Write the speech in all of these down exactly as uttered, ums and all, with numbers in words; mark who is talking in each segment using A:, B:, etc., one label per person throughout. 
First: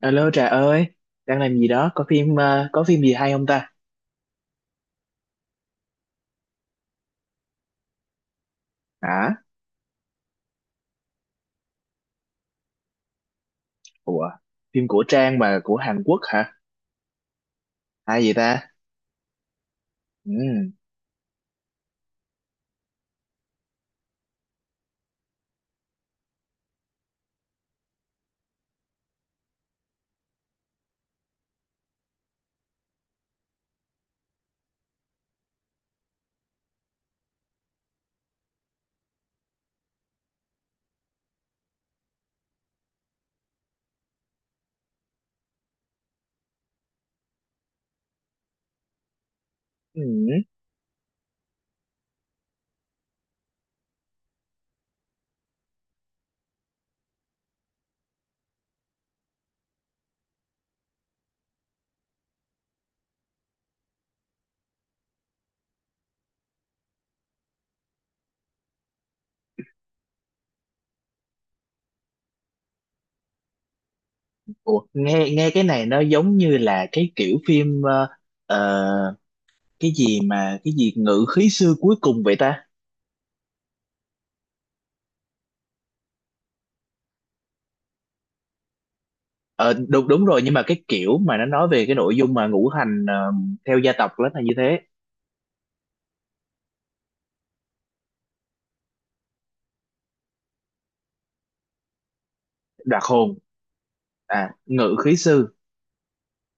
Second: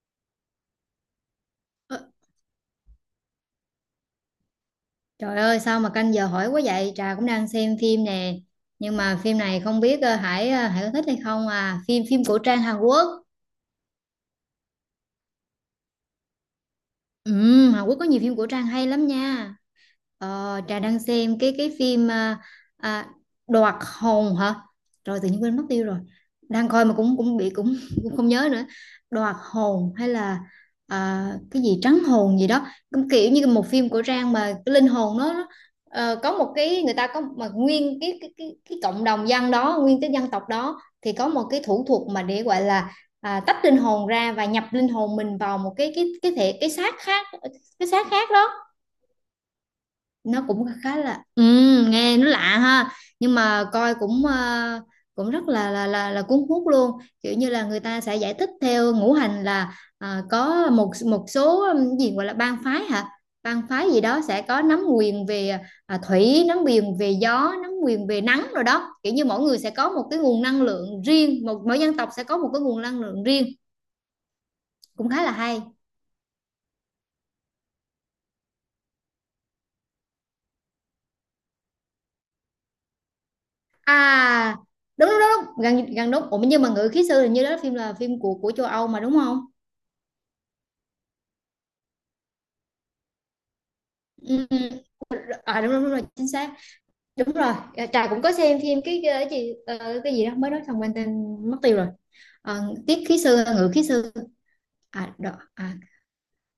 A: Alo Trà ơi, đang làm gì đó?
B: Ơ,
A: Có phim ờ, có phim gì hay không ta?
B: trời ơi sao mà canh giờ hỏi quá vậy. Trà cũng đang xem phim nè. Nhưng mà phim
A: Hả?
B: này không biết, ờ, Hải, ờ, Hải có thích hay không à? Phim phim cổ trang Hàn Quốc.
A: Ủa, phim của Trang mà của Hàn Quốc hả?
B: Ừ, Hàn Quốc có nhiều
A: Hay vậy
B: phim cổ trang
A: ta?
B: hay lắm nha.
A: Ừ.
B: Ờ, Trà đang xem cái cái phim, à, à, Đoạt Hồn hả? Rồi tự nhiên quên mất tiêu rồi. Đang coi mà cũng cũng bị cũng, cũng không nhớ nữa. Đoạt Hồn hay là, à, cái gì Trắng Hồn gì đó. Cũng kiểu như một phim cổ trang mà cái linh hồn nó nó, ờ, có một cái người ta có, mà nguyên cái cái cái, cái cộng đồng dân đó, nguyên cái dân tộc đó thì có một cái thủ thuật mà để gọi là, à, tách linh hồn ra và nhập linh hồn mình vào một cái cái cái thể, cái xác khác, cái xác khác đó.
A: Ừ.
B: Nó cũng khá là, ừ, nghe nó lạ ha, nhưng mà coi cũng, ờ, cũng rất là là là là cuốn hút luôn. Kiểu như là người ta sẽ giải thích theo ngũ hành là, à, có một một số, ừm, gì gọi là bang phái hả, bang phái gì đó sẽ có nắm quyền về, à, thủy, nắm quyền về gió, nắm quyền về nắng rồi đó. Kiểu như mỗi người sẽ có một cái nguồn năng lượng riêng, một mỗi dân tộc sẽ có một cái nguồn năng lượng riêng,
A: Ủa,
B: cũng khá
A: nghe
B: là
A: nghe
B: hay.
A: cái này nó giống như là cái kiểu phim ờ, ờ, cái gì mà cái gì ngự khí xưa cuối cùng vậy ta?
B: À đúng đúng đúng đúng, gần gần đúng. Ủa nhưng mà ngự khí sư hình như đó là phim, là phim của của châu Âu mà đúng không?
A: Ờ đúng đúng rồi, nhưng mà cái kiểu mà nó nói về cái nội dung mà ngũ hành ờ, theo gia tộc đó là
B: Ừ,
A: như
B: ừ.
A: thế.
B: À đúng, đúng đúng rồi, chính xác. Đúng rồi, à, Trà cũng có xem phim cái, cái gì, ờ, cái gì đó mới nói xong quên tên mất tiêu rồi. Ờ, tiết
A: Đoạt
B: khí
A: hồn.
B: sư, ngự khí sư.
A: À, ngự
B: À
A: khí
B: đó
A: sư.
B: à,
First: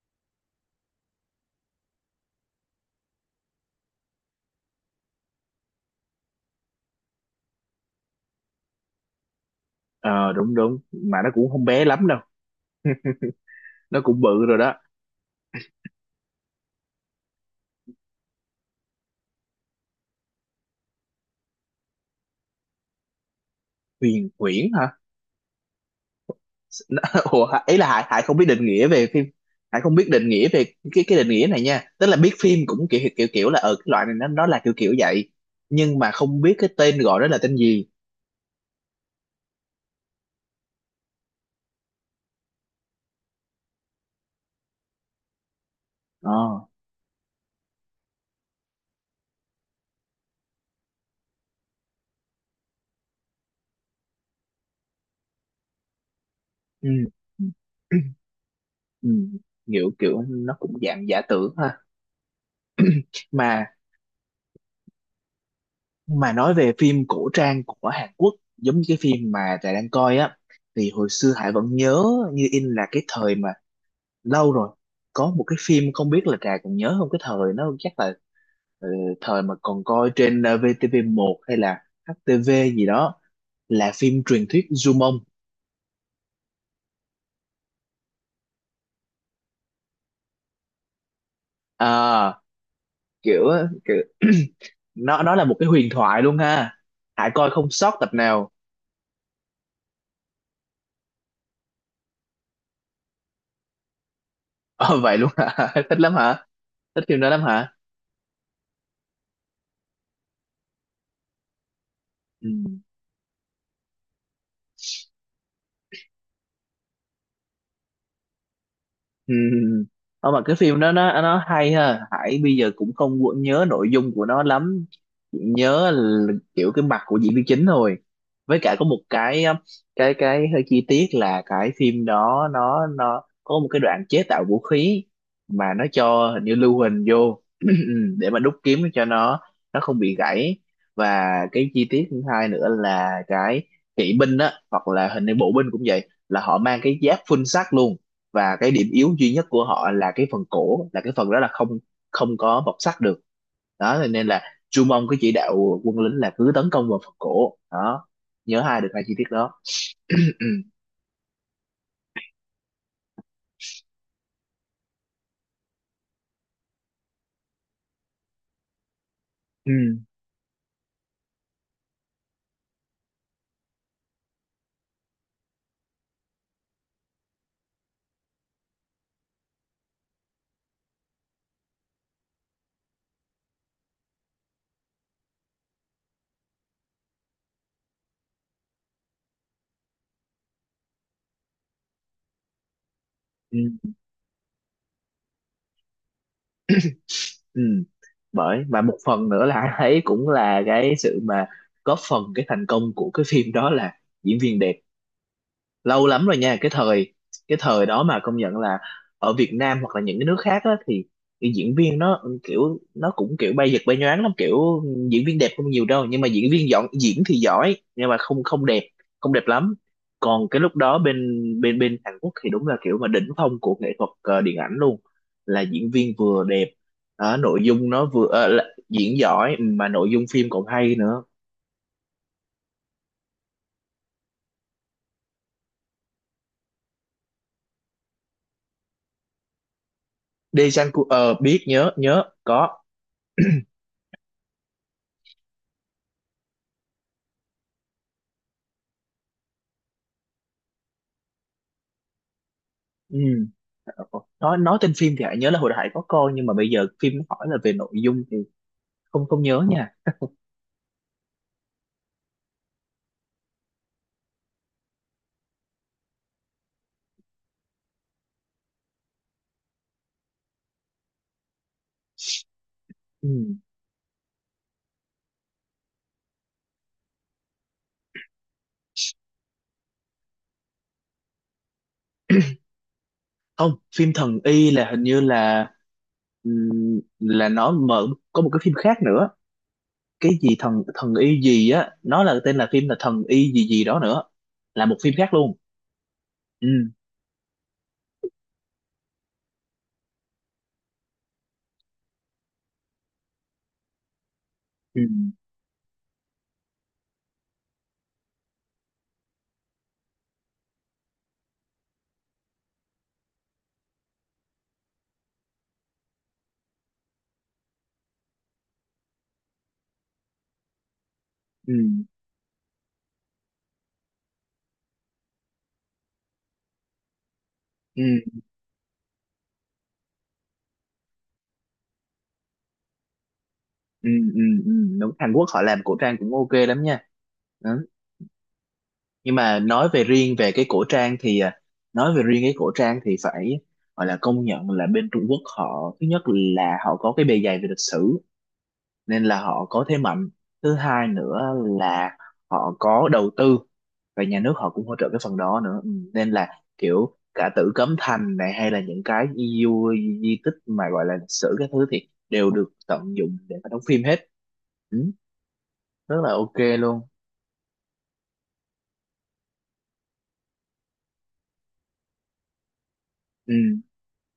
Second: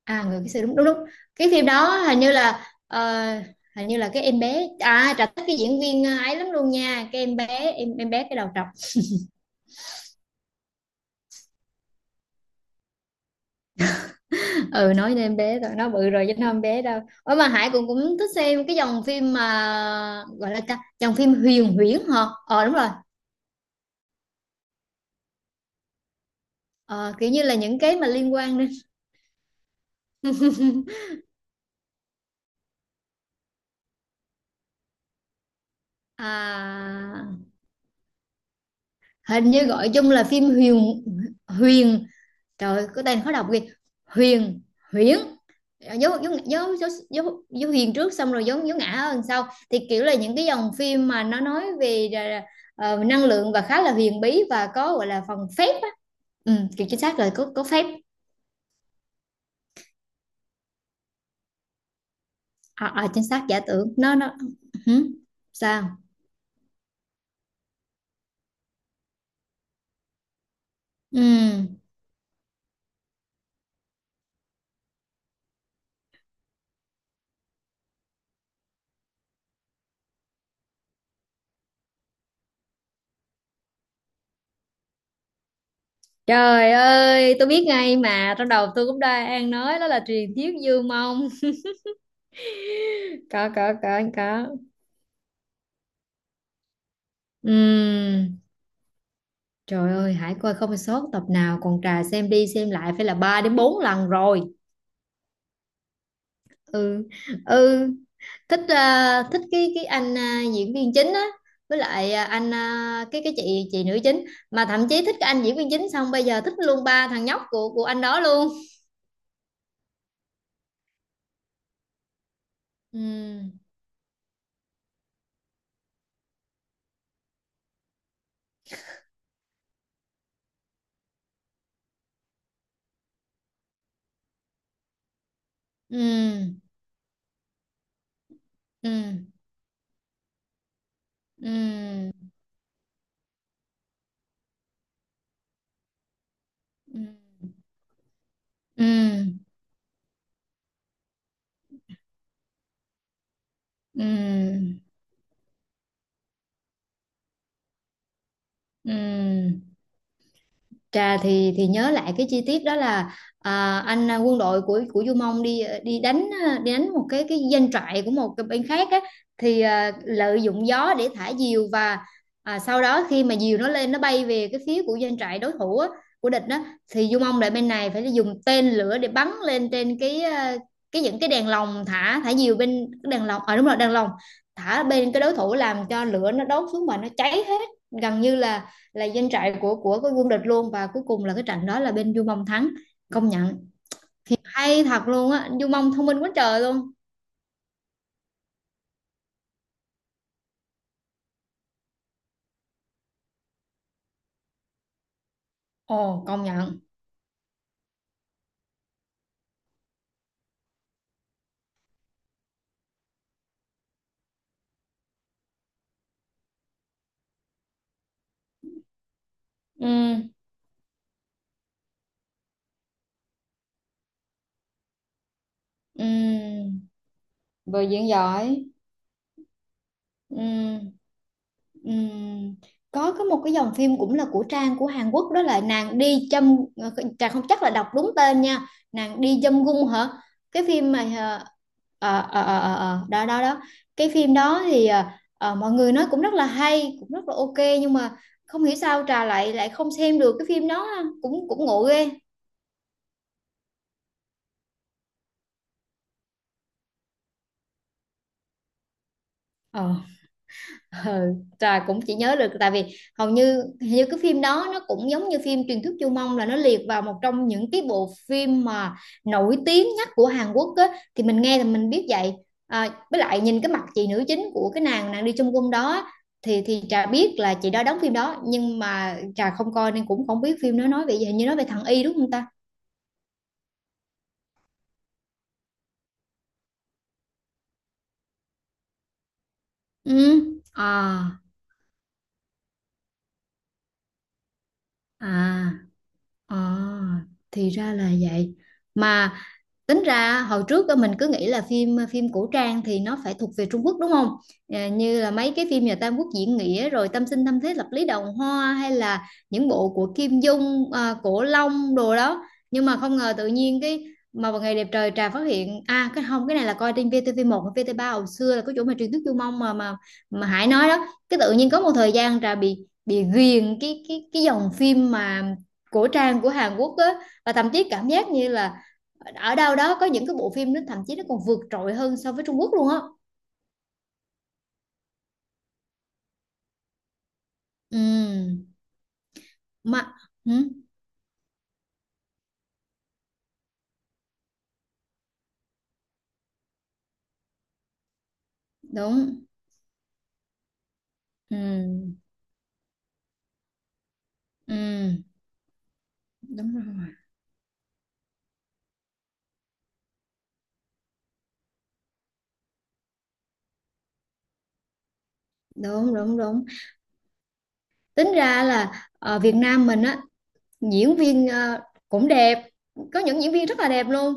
B: à ngự khí sư đúng đúng đúng. Cái phim đó hình như là, ờ, hình như là cái em bé, à Trà thích cái diễn viên, ờ, ấy lắm luôn nha, cái em bé, em em bé cái đầu trọc.
A: Ờ đúng đúng, mà nó cũng không bé lắm đâu. Nó cũng bự rồi đó.
B: Ừ, nói đến em bé rồi nó bự rồi chứ nó không bé đâu. Ủa mà Hải cũng cũng thích xem cái dòng phim mà gọi là ta- dòng phim huyền huyễn hả? Ờ đúng rồi,
A: Huyền Huyễn hả?
B: ờ, kiểu như
A: Ủa,
B: là
A: ý
B: những
A: là
B: cái
A: Hải,
B: mà
A: Hải
B: liên
A: không biết
B: quan
A: định
B: đến
A: nghĩa về phim. Hải không biết định nghĩa về cái cái định nghĩa này nha, tức là biết phim cũng kiểu kiểu kiểu là ở cái loại này nó nó là kiểu kiểu vậy nhưng mà không biết cái tên gọi đó
B: à,
A: là tên gì.
B: hình như gọi chung là phim huyền, huyền, trời ơi, có tên khó đọc kìa, huyền huyễn, dấu dấu
A: ờ
B: dấu dấu, dấu, dấu huyền trước xong rồi dấu dấu ngã hơn sau, thì kiểu là những cái dòng phim mà nó nói về, ờ, năng lượng và khá là huyền bí và có gọi là phần phép. Ừ, kiểu
A: ừ.
B: chính xác rồi, có có phép.
A: Ừ. Kiểu kiểu nó cũng dạng giả tưởng ha.
B: À, à, chính xác, giả
A: mà
B: tưởng nó nó. Hử? Sao?
A: mà nói về phim cổ trang của Hàn Quốc giống như cái phim mà Trà đang coi á, thì hồi xưa Hải vẫn
B: Ừ.
A: nhớ như in là cái thời mà lâu rồi, có một cái phim không biết là Trà còn nhớ không. Cái thời nó chắc là ờ, thời mà còn coi trên ờ, vê tê vê một hay là hát tê vê gì đó, là phim truyền thuyết Dumont.
B: Trời ơi tôi biết ngay mà, trong đầu tôi cũng đang nói đó là truyền thuyết Dương Mông.
A: à, kiểu
B: Có có
A: kiểu
B: có có.
A: nó nó là một cái huyền thoại luôn ha. Hải coi không sót tập
B: Ừ.
A: nào.
B: Trời ơi hãy coi không sót tập nào, còn Trà xem đi xem lại phải là ba đến bốn lần rồi.
A: Ờ, vậy luôn hả? Thích lắm hả? Thích
B: Ừ.
A: phim đó lắm hả?
B: Ừ. Thích, ờ, thích cái cái anh, ờ, diễn viên chính á, với lại, ờ,
A: Ừ.
B: anh, ờ, cái cái chị chị nữ chính, mà thậm chí thích cái anh diễn viên chính xong bây giờ thích luôn ba thằng nhóc của của anh đó luôn.
A: Ừ. Ờ, mà cái phim đó nó nó hay ha, Hải bây giờ cũng không có nhớ
B: Ừ
A: nội dung của nó lắm. Chỉ nhớ là kiểu cái mặt của diễn viên chính thôi, với cả có một cái um, cái cái hơi chi tiết là cái phim đó nó nó có một cái đoạn chế tạo vũ khí mà nó cho hình như
B: ừ
A: lưu huỳnh vô để mà đúc kiếm
B: ừ
A: cho nó nó không bị gãy. Và cái chi tiết
B: ừ
A: thứ hai nữa là cái kỵ binh á, hoặc là hình như bộ binh cũng vậy, là họ mang cái
B: ừ
A: giáp phun sắt luôn. Và cái
B: ừ
A: điểm yếu duy nhất của họ là cái phần cổ, là cái phần đó là không không có bọc sắt được, đó nên là
B: ừ
A: Chu Mông có chỉ đạo quân lính là cứ tấn công vào phần cổ đó. Nhớ hai được hai chi tiết đó.
B: ừ.
A: Ừ, ừ,
B: Trà thì thì nhớ lại cái chi tiết đó là, à, anh, à, quân đội của của Du Mông đi, ờ, đi đánh, à, đi đánh một cái cái doanh trại của một cái bên khác á, thì,
A: ừ,
B: à, lợi dụng gió để thả diều và, à, sau đó khi mà diều nó lên nó bay về cái phía của doanh trại đối thủ á, của địch đó, thì Du Mông lại bên này phải dùng tên lửa để bắn lên trên cái, à, cái những cái đèn lồng, thả thả diều, bên cái đèn lồng, à đúng rồi đèn lồng, thả bên cái đối thủ làm cho lửa nó đốt xuống mà nó cháy hết, gần như là là doanh trại của của cái quân địch luôn, và cuối cùng là cái trận đó là bên Du Mông thắng, công
A: ừ.
B: nhận hay thật luôn á, Du Mông thông minh quá trời luôn.
A: Ừ. Bởi và một phần nữa là anh thấy cũng là cái sự mà góp phần cái thành công của cái phim đó là diễn viên đẹp. Lâu
B: Ồ
A: lắm rồi
B: công
A: nha, cái
B: nhận.
A: thời cái thời đó mà công nhận là ở Việt Nam hoặc là những cái nước khác á, thì cái diễn viên nó kiểu nó cũng kiểu bay giật bay nhoáng lắm, kiểu diễn viên đẹp không nhiều đâu, nhưng mà diễn viên dọn diễn thì giỏi nhưng mà không không đẹp, không đẹp lắm.
B: Ừ.
A: Còn cái lúc đó bên bên bên Hàn Quốc thì đúng là kiểu mà đỉnh phong của nghệ thuật ờ, điện ảnh luôn, là diễn viên vừa đẹp,
B: Ừ.
A: ờ, nội
B: Vừa
A: dung nó
B: diễn
A: vừa ờ, là
B: giỏi.
A: diễn giỏi mà nội dung phim còn
B: Ừm,
A: hay nữa.
B: ừm. Có có một cái dòng phim cũng là của Trang của Hàn Quốc đó là nàng đi châm, Trang không chắc là đọc đúng tên nha, nàng đi châm gung hả, cái
A: Dae Sang
B: phim
A: Ku ờ
B: mà,
A: biết, nhớ
B: ờ,
A: nhớ
B: ờ, ờ, ờ, ờ,
A: có.
B: ờ, đó đó đó, cái phim đó thì, ờ, ờ, mọi người nói cũng rất là hay, cũng rất là ok, nhưng mà không hiểu sao Trà lại lại không xem được cái phim đó, cũng cũng ngộ ghê.
A: Ừ. Nói nói tên phim thì Hải nhớ là hồi đại có coi nhưng mà bây giờ phim nó hỏi là về nội dung thì không không nhớ nha.
B: Ờ. Ừ, trời cũng chỉ nhớ được tại vì hầu như, hình như cái phim đó nó cũng giống như phim Truyền thuyết Chu Mông, là nó liệt vào một trong những cái bộ phim mà nổi tiếng nhất của Hàn Quốc á, thì mình nghe thì mình biết vậy. À, với lại
A: Ừ.
B: nhìn cái mặt chị nữ chính của cái nàng nàng đi Chung cung đó á, thì thì Trà biết là chị đó đóng phim đó, nhưng mà Trà không coi nên cũng không biết phim nó nói về gì, hình như nói về thằng Y đúng không ta?
A: Không, phim Thần Y là hình như là ừm, là nó mở, có một cái phim khác nữa.
B: Ừ.
A: Cái gì thần
B: À
A: thần y gì á, nó là tên là phim là Thần Y gì gì đó nữa. Là một phim khác luôn.
B: à à,
A: Ừ.
B: thì ra là vậy. Mà tính ra hồi trước á, mình cứ nghĩ là phim phim cổ trang thì nó phải thuộc về Trung Quốc đúng không? Ờ,
A: Ừ.
B: như là mấy cái phim nhà Tam Quốc diễn nghĩa, rồi Tam sinh tam thế lập lý đồng hoa, hay là những bộ của Kim Dung, à, Cổ Long đồ đó. Nhưng mà không ngờ tự nhiên cái, mà vào ngày đẹp trời Trà phát hiện, à cái không, cái này là coi trên vê tê vê một và vê tê vê ba hồi xưa, là có chỗ mà truyền thuyết Du Mông mà mà mà Hải nói đó. Cái tự nhiên
A: Ừ.
B: có một thời gian Trà bị bị ghiền cái cái cái dòng phim mà cổ trang của Hàn Quốc á, và thậm chí
A: Ừ.
B: cảm giác như là ở đâu đó có những cái bộ phim nó thậm chí nó còn vượt trội hơn so với Trung Quốc luôn á.
A: Ừ. Ừ. Ừ. Đúng, Hàn Quốc họ làm cổ trang cũng ok lắm nha.
B: Ừ.
A: Nhưng mà nói về
B: Mà
A: riêng về
B: ừ,
A: cái cổ trang thì à, nói về riêng cái cổ trang thì phải gọi là công nhận là bên Trung Quốc họ, thứ nhất là họ có cái bề dày về lịch sử nên là
B: đúng.
A: họ có thế mạnh. Thứ hai nữa
B: Ừ
A: là họ có đầu tư và nhà nước họ cũng hỗ trợ
B: ừ.
A: cái phần đó nữa. Ừ, nên là
B: Đúng rồi.
A: kiểu cả Tử Cấm Thành này hay là những cái di, di, di tích mà gọi là lịch sử các thứ thì đều được tận dụng để mà đóng phim hết, ừ,
B: Đúng
A: rất là
B: đúng
A: ok
B: đúng.
A: luôn.
B: Tính ra là ở Việt Nam mình á, diễn viên, ờ, cũng đẹp, có những diễn
A: Ừ,
B: viên rất là đẹp luôn,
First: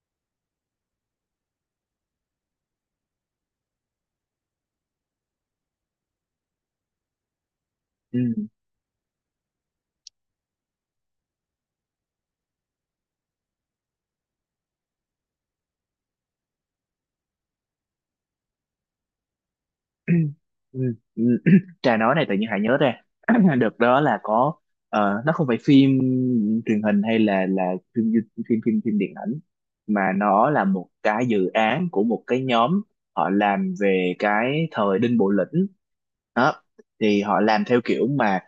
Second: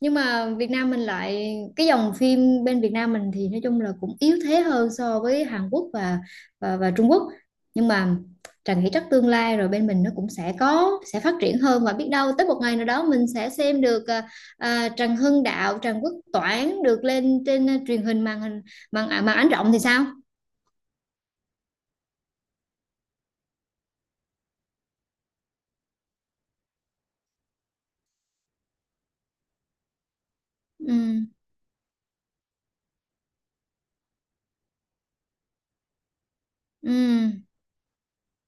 B: nhưng mà Việt Nam mình lại cái dòng phim bên Việt Nam mình thì nói chung là cũng yếu thế hơn so với Hàn Quốc và, và, và Trung Quốc. Nhưng mà
A: ừ.
B: Trà nghĩ chắc tương lai rồi bên mình nó cũng sẽ có, sẽ phát triển hơn, và biết đâu tới một ngày nào đó mình sẽ xem được, à, à, Trần Hưng Đạo, Trần Quốc Toản được lên trên, à, truyền hình, màn hình, màn, à, màn ảnh rộng thì sao.
A: Ừ, ừ. Trà nói này tự nhiên Hải nhớ ra, đợt đó là có ờ, nó không phải phim truyền hình, hay là là phim du- phim phim phim điện ảnh, mà nó là một
B: Ừ
A: cái dự án của một cái nhóm. Họ làm về cái thời Đinh Bộ Lĩnh đó,
B: ừ
A: thì họ làm theo kiểu mà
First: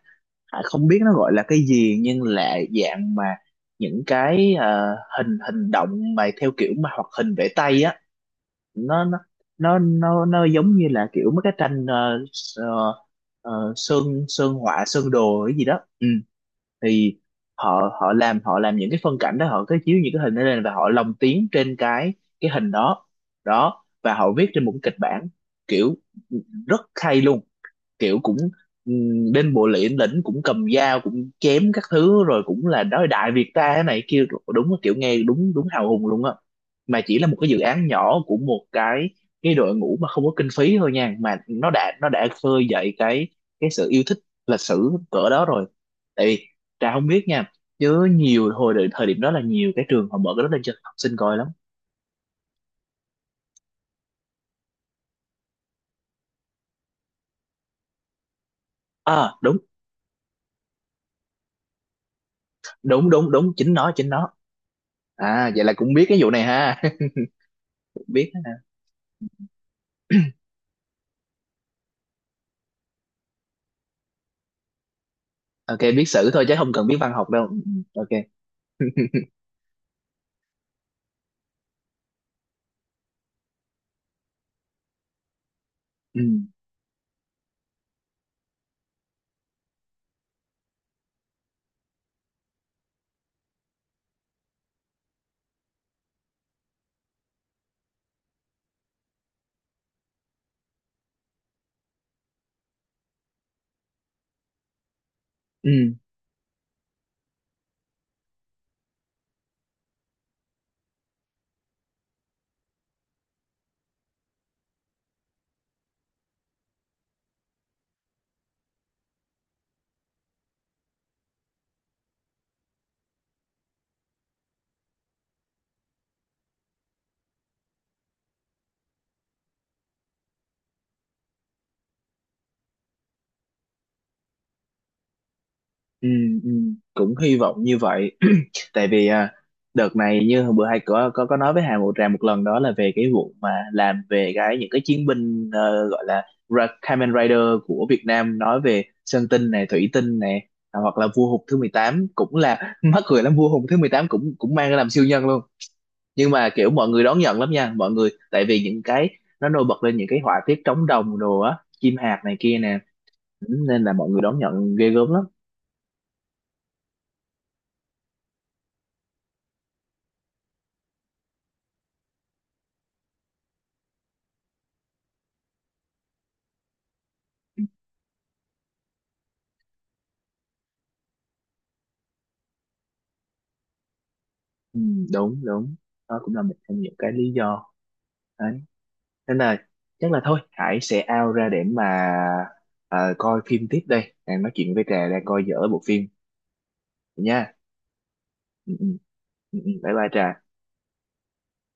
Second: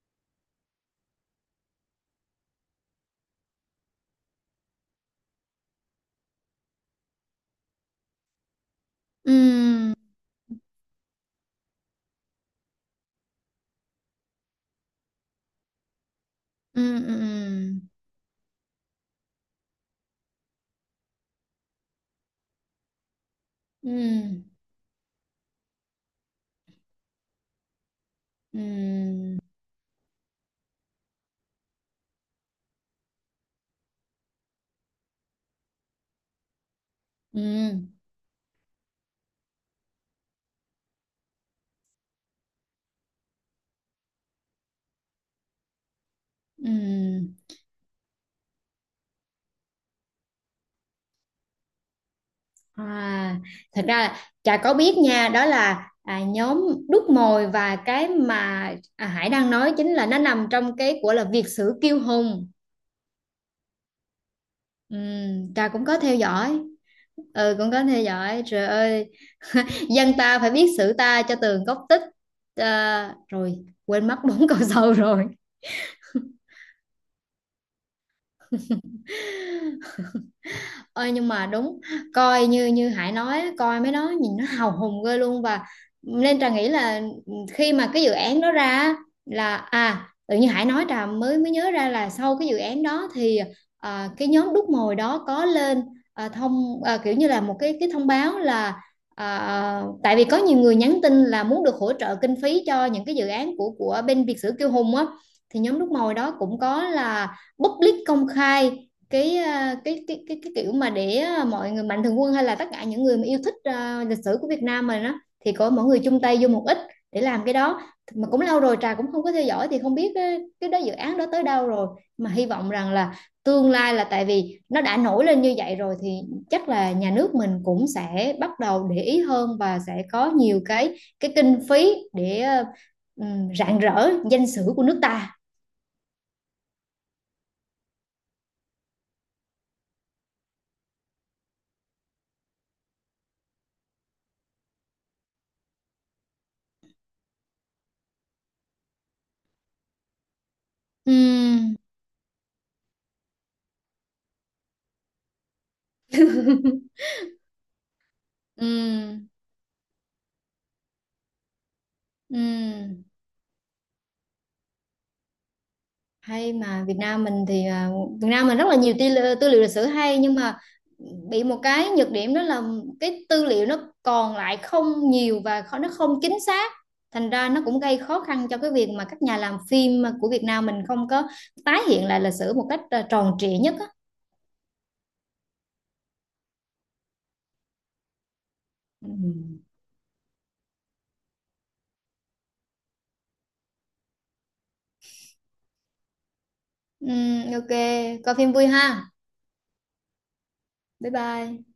A: Hải không biết nó gọi là cái gì, nhưng là dạng mà những cái ờ, hình hình động mà theo kiểu mà hoạt hình vẽ tay á. nó nó nó
B: ừ
A: nó nó giống như là kiểu mấy cái tranh ờ, ờ, ờ, sơn sơn họa sơn đồ cái gì đó, ừ.
B: ừ ừ
A: Thì
B: ừ
A: họ họ làm họ làm những cái phân cảnh đó, họ cứ chiếu những cái hình đó lên và họ lồng tiếng trên cái cái hình đó. Đó và họ
B: ừ.
A: viết trên một cái kịch bản kiểu, ừ, rất hay luôn, kiểu cũng
B: Ừ,
A: ừm, bên bộ liễn lĩnh cũng cầm dao cũng chém các thứ, rồi cũng là nói đại Việt ta thế này kia, đúng là kiểu nghe đúng đúng hào hùng luôn á. Mà chỉ là một cái dự
B: ừ,
A: án nhỏ của một cái cái đội ngũ mà không có kinh phí thôi nha, mà nó đã nó đã khơi dậy cái cái sự yêu thích lịch sử cỡ đó rồi, tại vì Trà không biết
B: ừ.
A: nha, chứ nhiều hồi đợi- thời điểm đó là nhiều cái trường họ mở cái đó lên cho học sinh coi lắm.
B: À, thật ra là Trà có biết nha, đó là, à, nhóm đúc mồi, và cái mà, à, Hải
A: À
B: đang
A: đúng,
B: nói chính là nó nằm trong cái của là Việt sử kiêu hùng.
A: đúng đúng đúng, chính nó chính nó.
B: Ừ,
A: À vậy
B: Trà
A: là
B: cũng
A: cũng
B: có
A: biết
B: theo
A: cái vụ này
B: dõi,
A: ha.
B: ừ cũng có theo
A: Biết.
B: dõi, trời ơi, dân ta phải biết sử ta cho tường gốc tích, à, rồi quên mất bốn câu sau.
A: Ok, biết sử thôi chứ không cần biết văn học đâu. Ừ, ok.
B: Rồi. Ơi nhưng mà đúng, coi như như Hải nói coi mấy đó nhìn nó hào hùng ghê luôn, và
A: Ừ.
B: nên Trà nghĩ là, ừ, khi mà cái dự án đó ra á, là à, tự nhiên Hải nói Trà mới mới nhớ ra là sau cái dự án đó thì, à, cái nhóm đúc mồi đó có lên, à, thông, à, kiểu như là một cái cái thông báo là, à, tại vì có nhiều người nhắn tin là muốn được hỗ trợ kinh phí cho những cái dự án của của bên Việt Sử Kiêu Hùng á, thì nhóm đúc
A: Ừ.
B: mồi đó cũng có là public công khai cái, à, cái cái cái cái kiểu mà để, à, mọi người mạnh thường quân hay là tất cả những người mà yêu thích, à, lịch sử của Việt Nam mình đó, thì có mọi người chung tay vô một ít để làm cái đó. Mà cũng lâu rồi Trà cũng không có theo dõi thì không biết cái, cái đó dự án đó tới đâu rồi. Mà hy vọng rằng là tương lai, là tại vì nó đã nổi lên như vậy rồi thì chắc là nhà nước mình cũng sẽ bắt đầu để ý hơn và sẽ có nhiều cái cái kinh phí để, à, rạng rỡ danh sử của nước ta.
A: Ừ, ừ, cũng hy vọng như vậy. Tại vì à, đợt này như hôm bữa hai có có có nói với Hà Ngọc Trà một lần đó là về cái vụ mà làm về cái những cái chiến binh ờ, gọi là Ra- Kamen Rider của Việt Nam, nói về Sơn Tinh này Thủy Tinh này, à, hoặc là Vua Hùng thứ mười
B: Ừm.
A: tám cũng là mắc cười lắm, Vua Hùng thứ mười tám cũng cũng mang ra làm siêu nhân luôn. Nhưng mà kiểu mọi người đón nhận lắm nha mọi người, tại vì
B: Ừ,
A: những cái nó nổi bật lên những cái họa tiết trống đồng đồ á, chim hạt này
B: ừ.
A: kia nè. Ừ, nên là mọi người đón nhận ghê gớm lắm.
B: Hay mà Việt Nam mình thì, à, Việt Nam mình rất là nhiều tư, li- tư liệu lịch sử hay, nhưng mà bị một cái nhược điểm đó là cái tư liệu nó còn lại không nhiều và kho- nó không chính xác, thành ra nó cũng gây khó khăn cho cái việc mà các nhà làm phim mà của Việt Nam mình không có tái hiện lại lịch sử một cách, à, tròn trịa nhất á.
A: Ừ, đúng đúng, đó cũng là một trong những cái lý do đấy.
B: Ừ.
A: Nên là chắc là thôi Hải sẽ out ra để mà ờ, coi phim tiếp đây, đang nói chuyện với Trà đang coi dở bộ phim
B: Ừm,
A: nha.
B: ok, coi phim vui
A: Ừ,
B: ha,
A: ừ, ừ, ừ. Bye bye Trà
B: bye bye.